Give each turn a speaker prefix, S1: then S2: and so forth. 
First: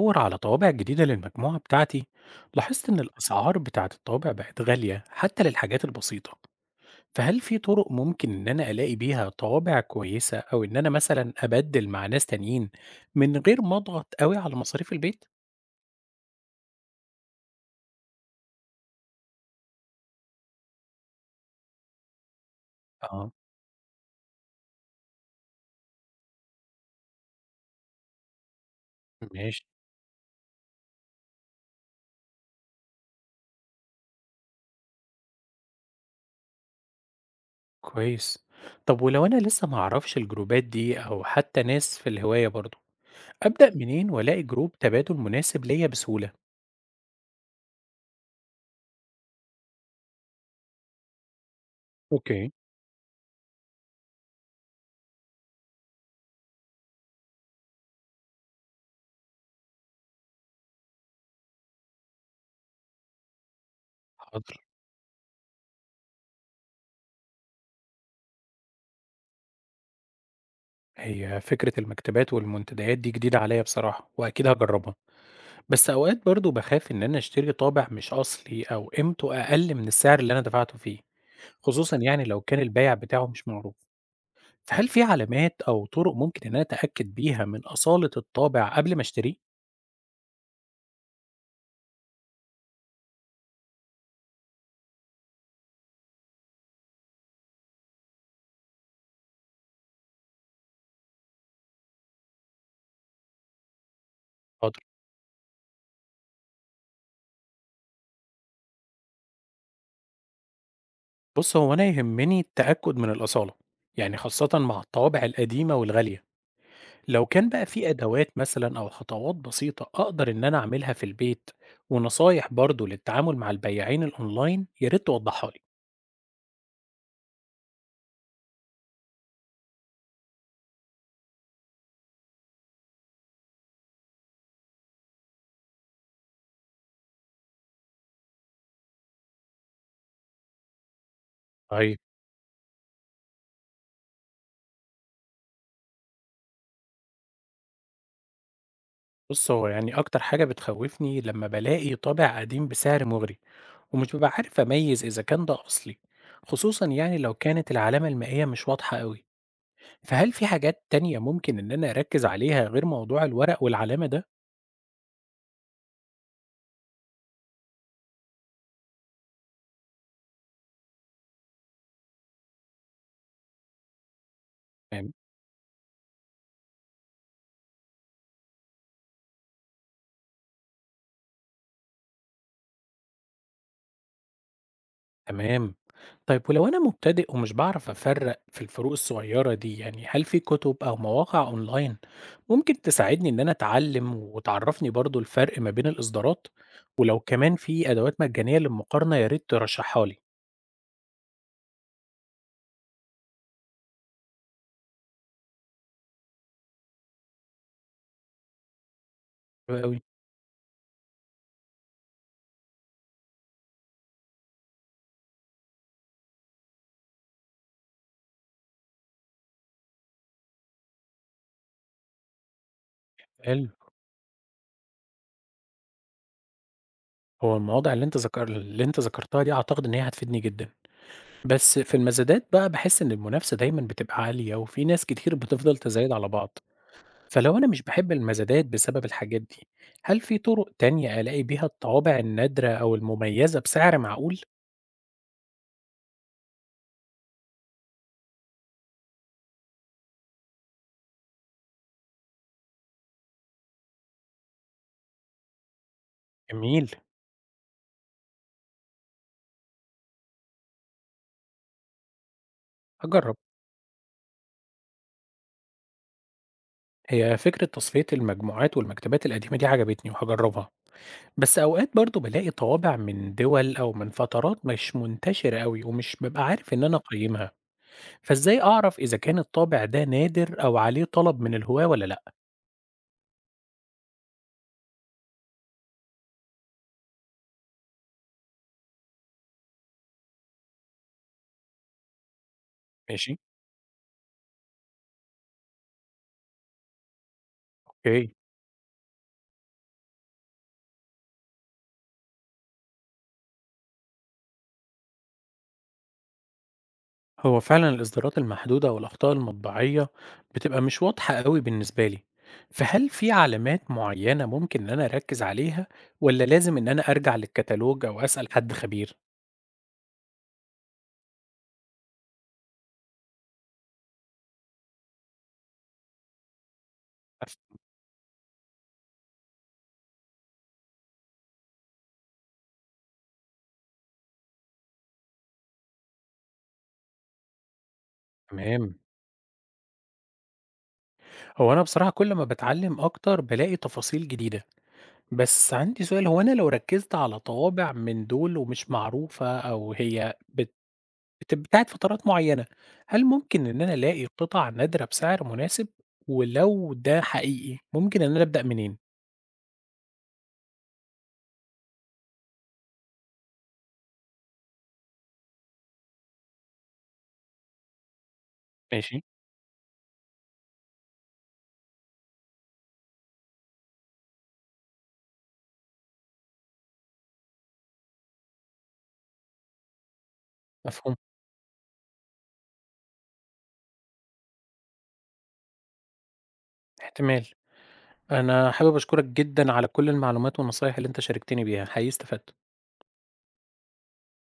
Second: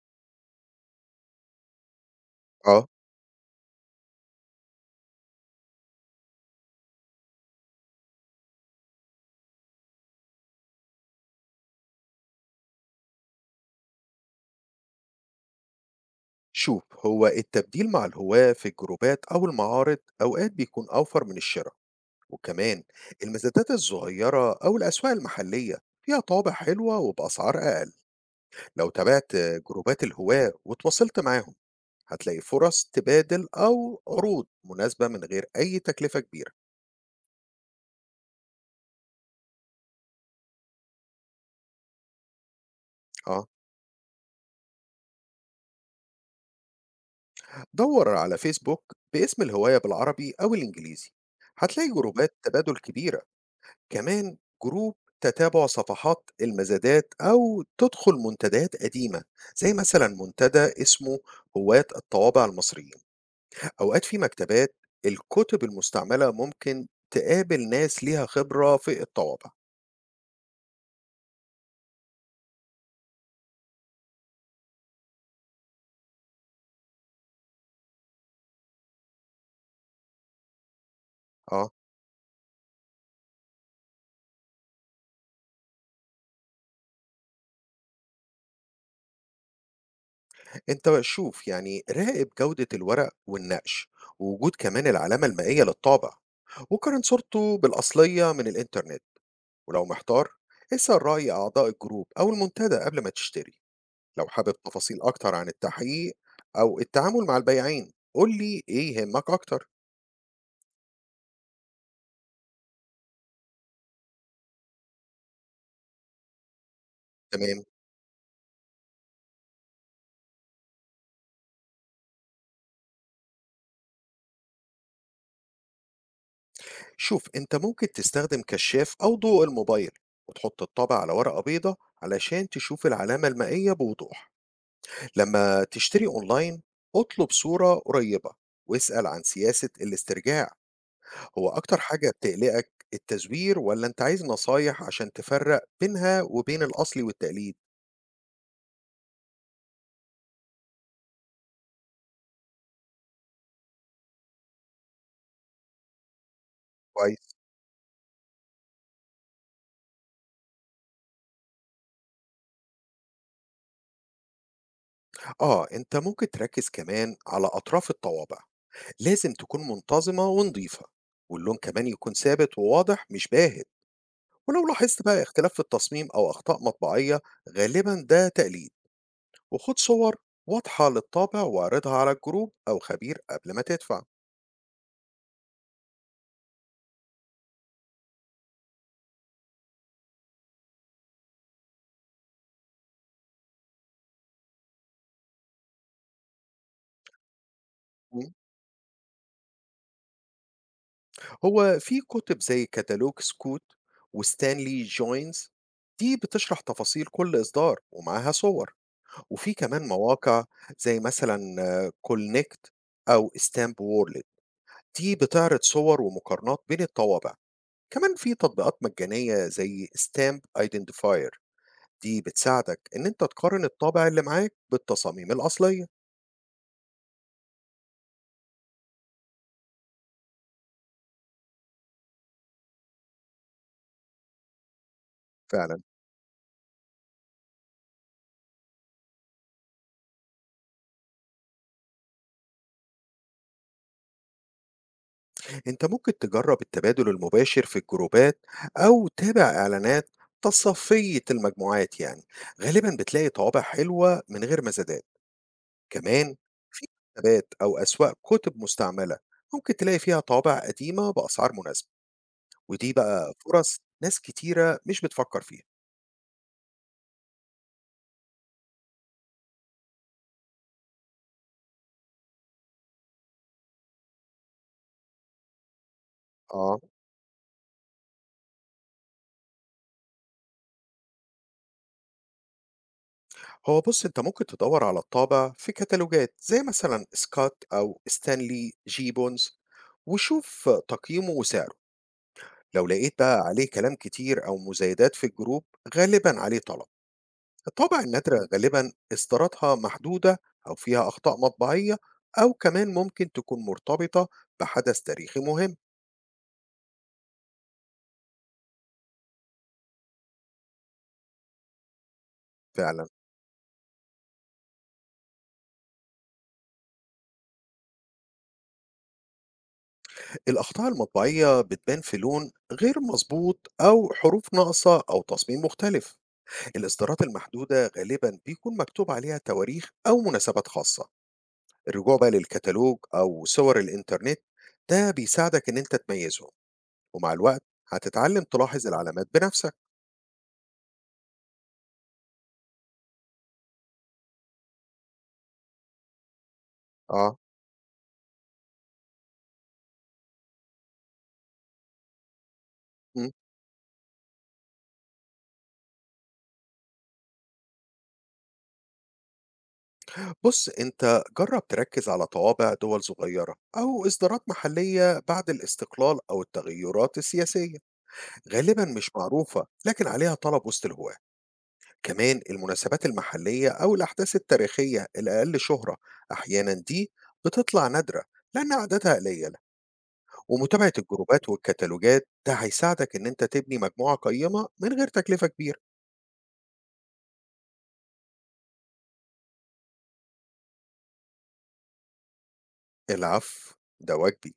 S1: بدور على طوابع جديدة للمجموعة بتاعتي. لاحظت
S2: آه،
S1: إن الأسعار بتاعة الطوابع بقت غالية حتى للحاجات البسيطة، فهل في طرق ممكن إن أنا ألاقي بيها طوابع كويسة أو إن أنا مثلا أبدل مع ناس تانيين من غير ما أضغط أوي على مصاريف البيت؟
S2: شوف، هو التبديل مع الهواة في الجروبات أو المعارض أوقات بيكون أوفر من الشراء. وكمان
S1: آه،
S2: المزادات الصغيرة أو الأسواق المحلية فيها طابع حلوة وبأسعار أقل. لو تابعت
S1: ماشي،
S2: جروبات الهواة وتواصلت معاهم، هتلاقي فرص تبادل أو عروض مناسبة من غير أي تكلفة كبيرة.
S1: كويس. طب ولو أنا لسه معرفش الجروبات دي أو حتى ناس في الهواية برضو،
S2: آه،
S1: أبدأ منين وألاقي جروب تبادل مناسب ليا بسهولة؟
S2: دور على فيسبوك باسم الهواية بالعربي أو الإنجليزي. هتلاقي جروبات
S1: اوكي،
S2: تبادل كبيرة. كمان جروب، تتابع صفحات المزادات أو تدخل منتديات قديمة، زي مثلا منتدى اسمه هواة الطوابع المصريين. أوقات في
S1: حاضر.
S2: مكتبات الكتب المستعملة ممكن تقابل ناس ليها خبرة في الطوابع.
S1: هي فكرة المكتبات والمنتديات دي جديدة عليا بصراحة وأكيد هجربها، بس أوقات برضو بخاف إن أنا أشتري طابع مش أصلي أو قيمته أقل من السعر اللي أنا دفعته فيه،
S2: اه،
S1: خصوصا يعني لو كان البايع بتاعه مش معروف. فهل في علامات أو طرق ممكن إن أنا أتأكد بيها من أصالة الطابع قبل ما أشتريه؟
S2: انت بقى شوف، يعني راقب جودة الورق والنقش، ووجود كمان العلامة المائية للطابع، وقارن صورته بالأصلية من الإنترنت. ولو محتار، اسأل رأي أعضاء الجروب أو المنتدى قبل ما تشتري. لو حابب
S1: حاضر.
S2: تفاصيل أكتر عن التحقيق أو التعامل مع البياعين، قول لي إيه يهمك أكتر.
S1: بص هو أنا يهمني التأكد من الأصالة، يعني خاصة مع الطوابع القديمة والغالية. لو كان
S2: تمام،
S1: بقى في أدوات مثلا أو خطوات بسيطة أقدر إن أنا أعملها في البيت ونصايح برضو للتعامل مع البياعين الأونلاين يا ريت توضحها لي.
S2: شوف أنت ممكن تستخدم كشاف أو ضوء الموبايل، وتحط الطبع على ورقة بيضة علشان تشوف العلامة المائية بوضوح. لما تشتري أونلاين، اطلب صورة قريبة، واسأل عن سياسة الاسترجاع. هو أكتر
S1: طيب،
S2: حاجة بتقلقك التزوير، ولا أنت عايز نصايح عشان تفرق بينها وبين الأصلي والتقليد؟
S1: بص هو يعني أكتر حاجة بتخوفني لما بلاقي طابع قديم بسعر مغري ومش ببقى عارف أميز إذا كان ده أصلي، خصوصا يعني
S2: كويس.
S1: لو كانت العلامة المائية مش واضحة قوي. فهل في حاجات تانية ممكن إن أنا أركز عليها غير موضوع الورق والعلامة ده؟
S2: آه، أنت ممكن تركز كمان على أطراف الطوابع. لازم تكون منتظمة ونضيفة، واللون كمان يكون ثابت وواضح مش باهت. ولو لاحظت
S1: تمام.
S2: بقى اختلاف في التصميم أو أخطاء مطبعية، غالبا ده تقليد. وخد صور واضحة للطابع واعرضها على الجروب أو خبير قبل ما تدفع.
S1: تمام، طيب ولو أنا مبتدئ ومش بعرف أفرق في الفروق الصغيرة دي، يعني هل في كتب أو مواقع أونلاين ممكن تساعدني إن أنا أتعلم وتعرفني برضو الفرق ما بين الإصدارات؟ ولو كمان في أدوات
S2: مم.
S1: مجانية للمقارنة يا ريت ترشحها لي.
S2: هو في كتب زي كتالوج سكوت وستانلي جوينز، دي بتشرح تفاصيل كل إصدار ومعاها صور. وفي
S1: حلو
S2: كمان
S1: أوي.
S2: مواقع زي مثلا كولنكت أو ستامب وورلد. دي بتعرض صور ومقارنات بين الطوابع. كمان في تطبيقات مجانية زي ستامب ايدنتيفاير، دي بتساعدك ان انت تقارن
S1: حلو،
S2: الطابع اللي معاك بالتصاميم الأصلية.
S1: هو المواضع اللي انت ذكرتها دي اعتقد ان هي هتفيدني جدا، بس في المزادات بقى بحس ان المنافسة دايما بتبقى عالية وفي ناس كتير بتفضل
S2: فعلا،
S1: تزايد على بعض. فلو أنا مش باحب المزادات بسبب الحاجات دي، هل في طرق تانية ألاقي بيها الطوابع النادرة أو المميزة بسعر معقول؟
S2: انت ممكن تجرب التبادل المباشر في الجروبات، او تابع اعلانات تصفية المجموعات، يعني غالبا بتلاقي طوابع حلوة من غير مزادات. كمان
S1: جميل،
S2: تبات او اسواق كتب مستعملة ممكن تلاقي فيها طوابع قديمة بأسعار مناسبة، ودي بقى
S1: هاجرب.
S2: فرص ناس كتيرة مش بتفكر فيها.
S1: هي فكرة تصفية المجموعات والمكتبات القديمة دي عجبتني وهاجربها، بس أوقات برضه بالاقي طوابع من دول أو من فترات مش منتشرة أوي ومش بابقى عارف إن
S2: اه،
S1: أنا أقيمها، فإزاي أعرف إذا كان الطابع ده نادر أو عليه طلب من الهواة ولا لأ؟
S2: هو بُص، أنت ممكن تدوّر على الطابع في كتالوجات زي مثلًا سكات أو ستانلي جي بونز، وشوف تقييمه وسعره. لو لقيت
S1: ماشي،
S2: بقى عليه كلام كتير أو مزايدات في الجروب، غالبًا عليه طلب. الطابع
S1: أوكي.
S2: النادرة غالبًا إصداراتها محدودة، أو فيها أخطاء مطبعية، أو كمان ممكن تكون مرتبطة بحدث تاريخي مهم.
S1: هو فعلا الإصدارات المحدودة والأخطاء المطبعية بتبقى مش واضحة قوي بالنسبة لي،
S2: فعلًا،
S1: فهل في علامات معينة ممكن إن أنا أركز عليها ولا لازم إن أنا أرجع للكتالوج أو أسأل حد خبير؟
S2: الأخطاء المطبعية بتبان في لون غير مضبوط أو حروف ناقصة أو تصميم مختلف. الإصدارات المحدودة غالبا بيكون مكتوب عليها تواريخ أو مناسبات خاصة. الرجوع بقى للكتالوج أو صور الإنترنت ده بيساعدك إن أنت تميزهم. ومع الوقت هتتعلم تلاحظ
S1: تمام.
S2: العلامات بنفسك.
S1: هو أنا بصراحة كل ما بتعلم أكتر بلاقي تفاصيل جديدة، بس عندي سؤال، هو أنا لو ركزت
S2: آه.
S1: على طوابع من دول ومش معروفة أو هي بتاعت فترات معينة، هل
S2: مم.
S1: ممكن إن أنا ألاقي قطع نادرة بسعر مناسب؟ ولو ده حقيقي ممكن إن أنا أبدأ منين؟
S2: بص أنت جرب تركز على طوابع دول صغيرة أو إصدارات محلية بعد الاستقلال أو التغيرات السياسية. غالبا مش
S1: ماشي،
S2: معروفة لكن عليها طلب وسط الهواة. كمان المناسبات المحلية أو الأحداث التاريخية الأقل شهرة أحيانا دي بتطلع نادرة لأن عددها قليل. ومتابعة
S1: مفهوم،
S2: الجروبات والكتالوجات ده هيساعدك إن أنت تبني مجموعة قيمة من غير تكلفة كبيرة.
S1: احتمال. أنا حابب أشكرك جدًا على كل المعلومات والنصايح اللي أنت شاركتني بيها، حقيقي استفدت.
S2: العفو، ده واجبي.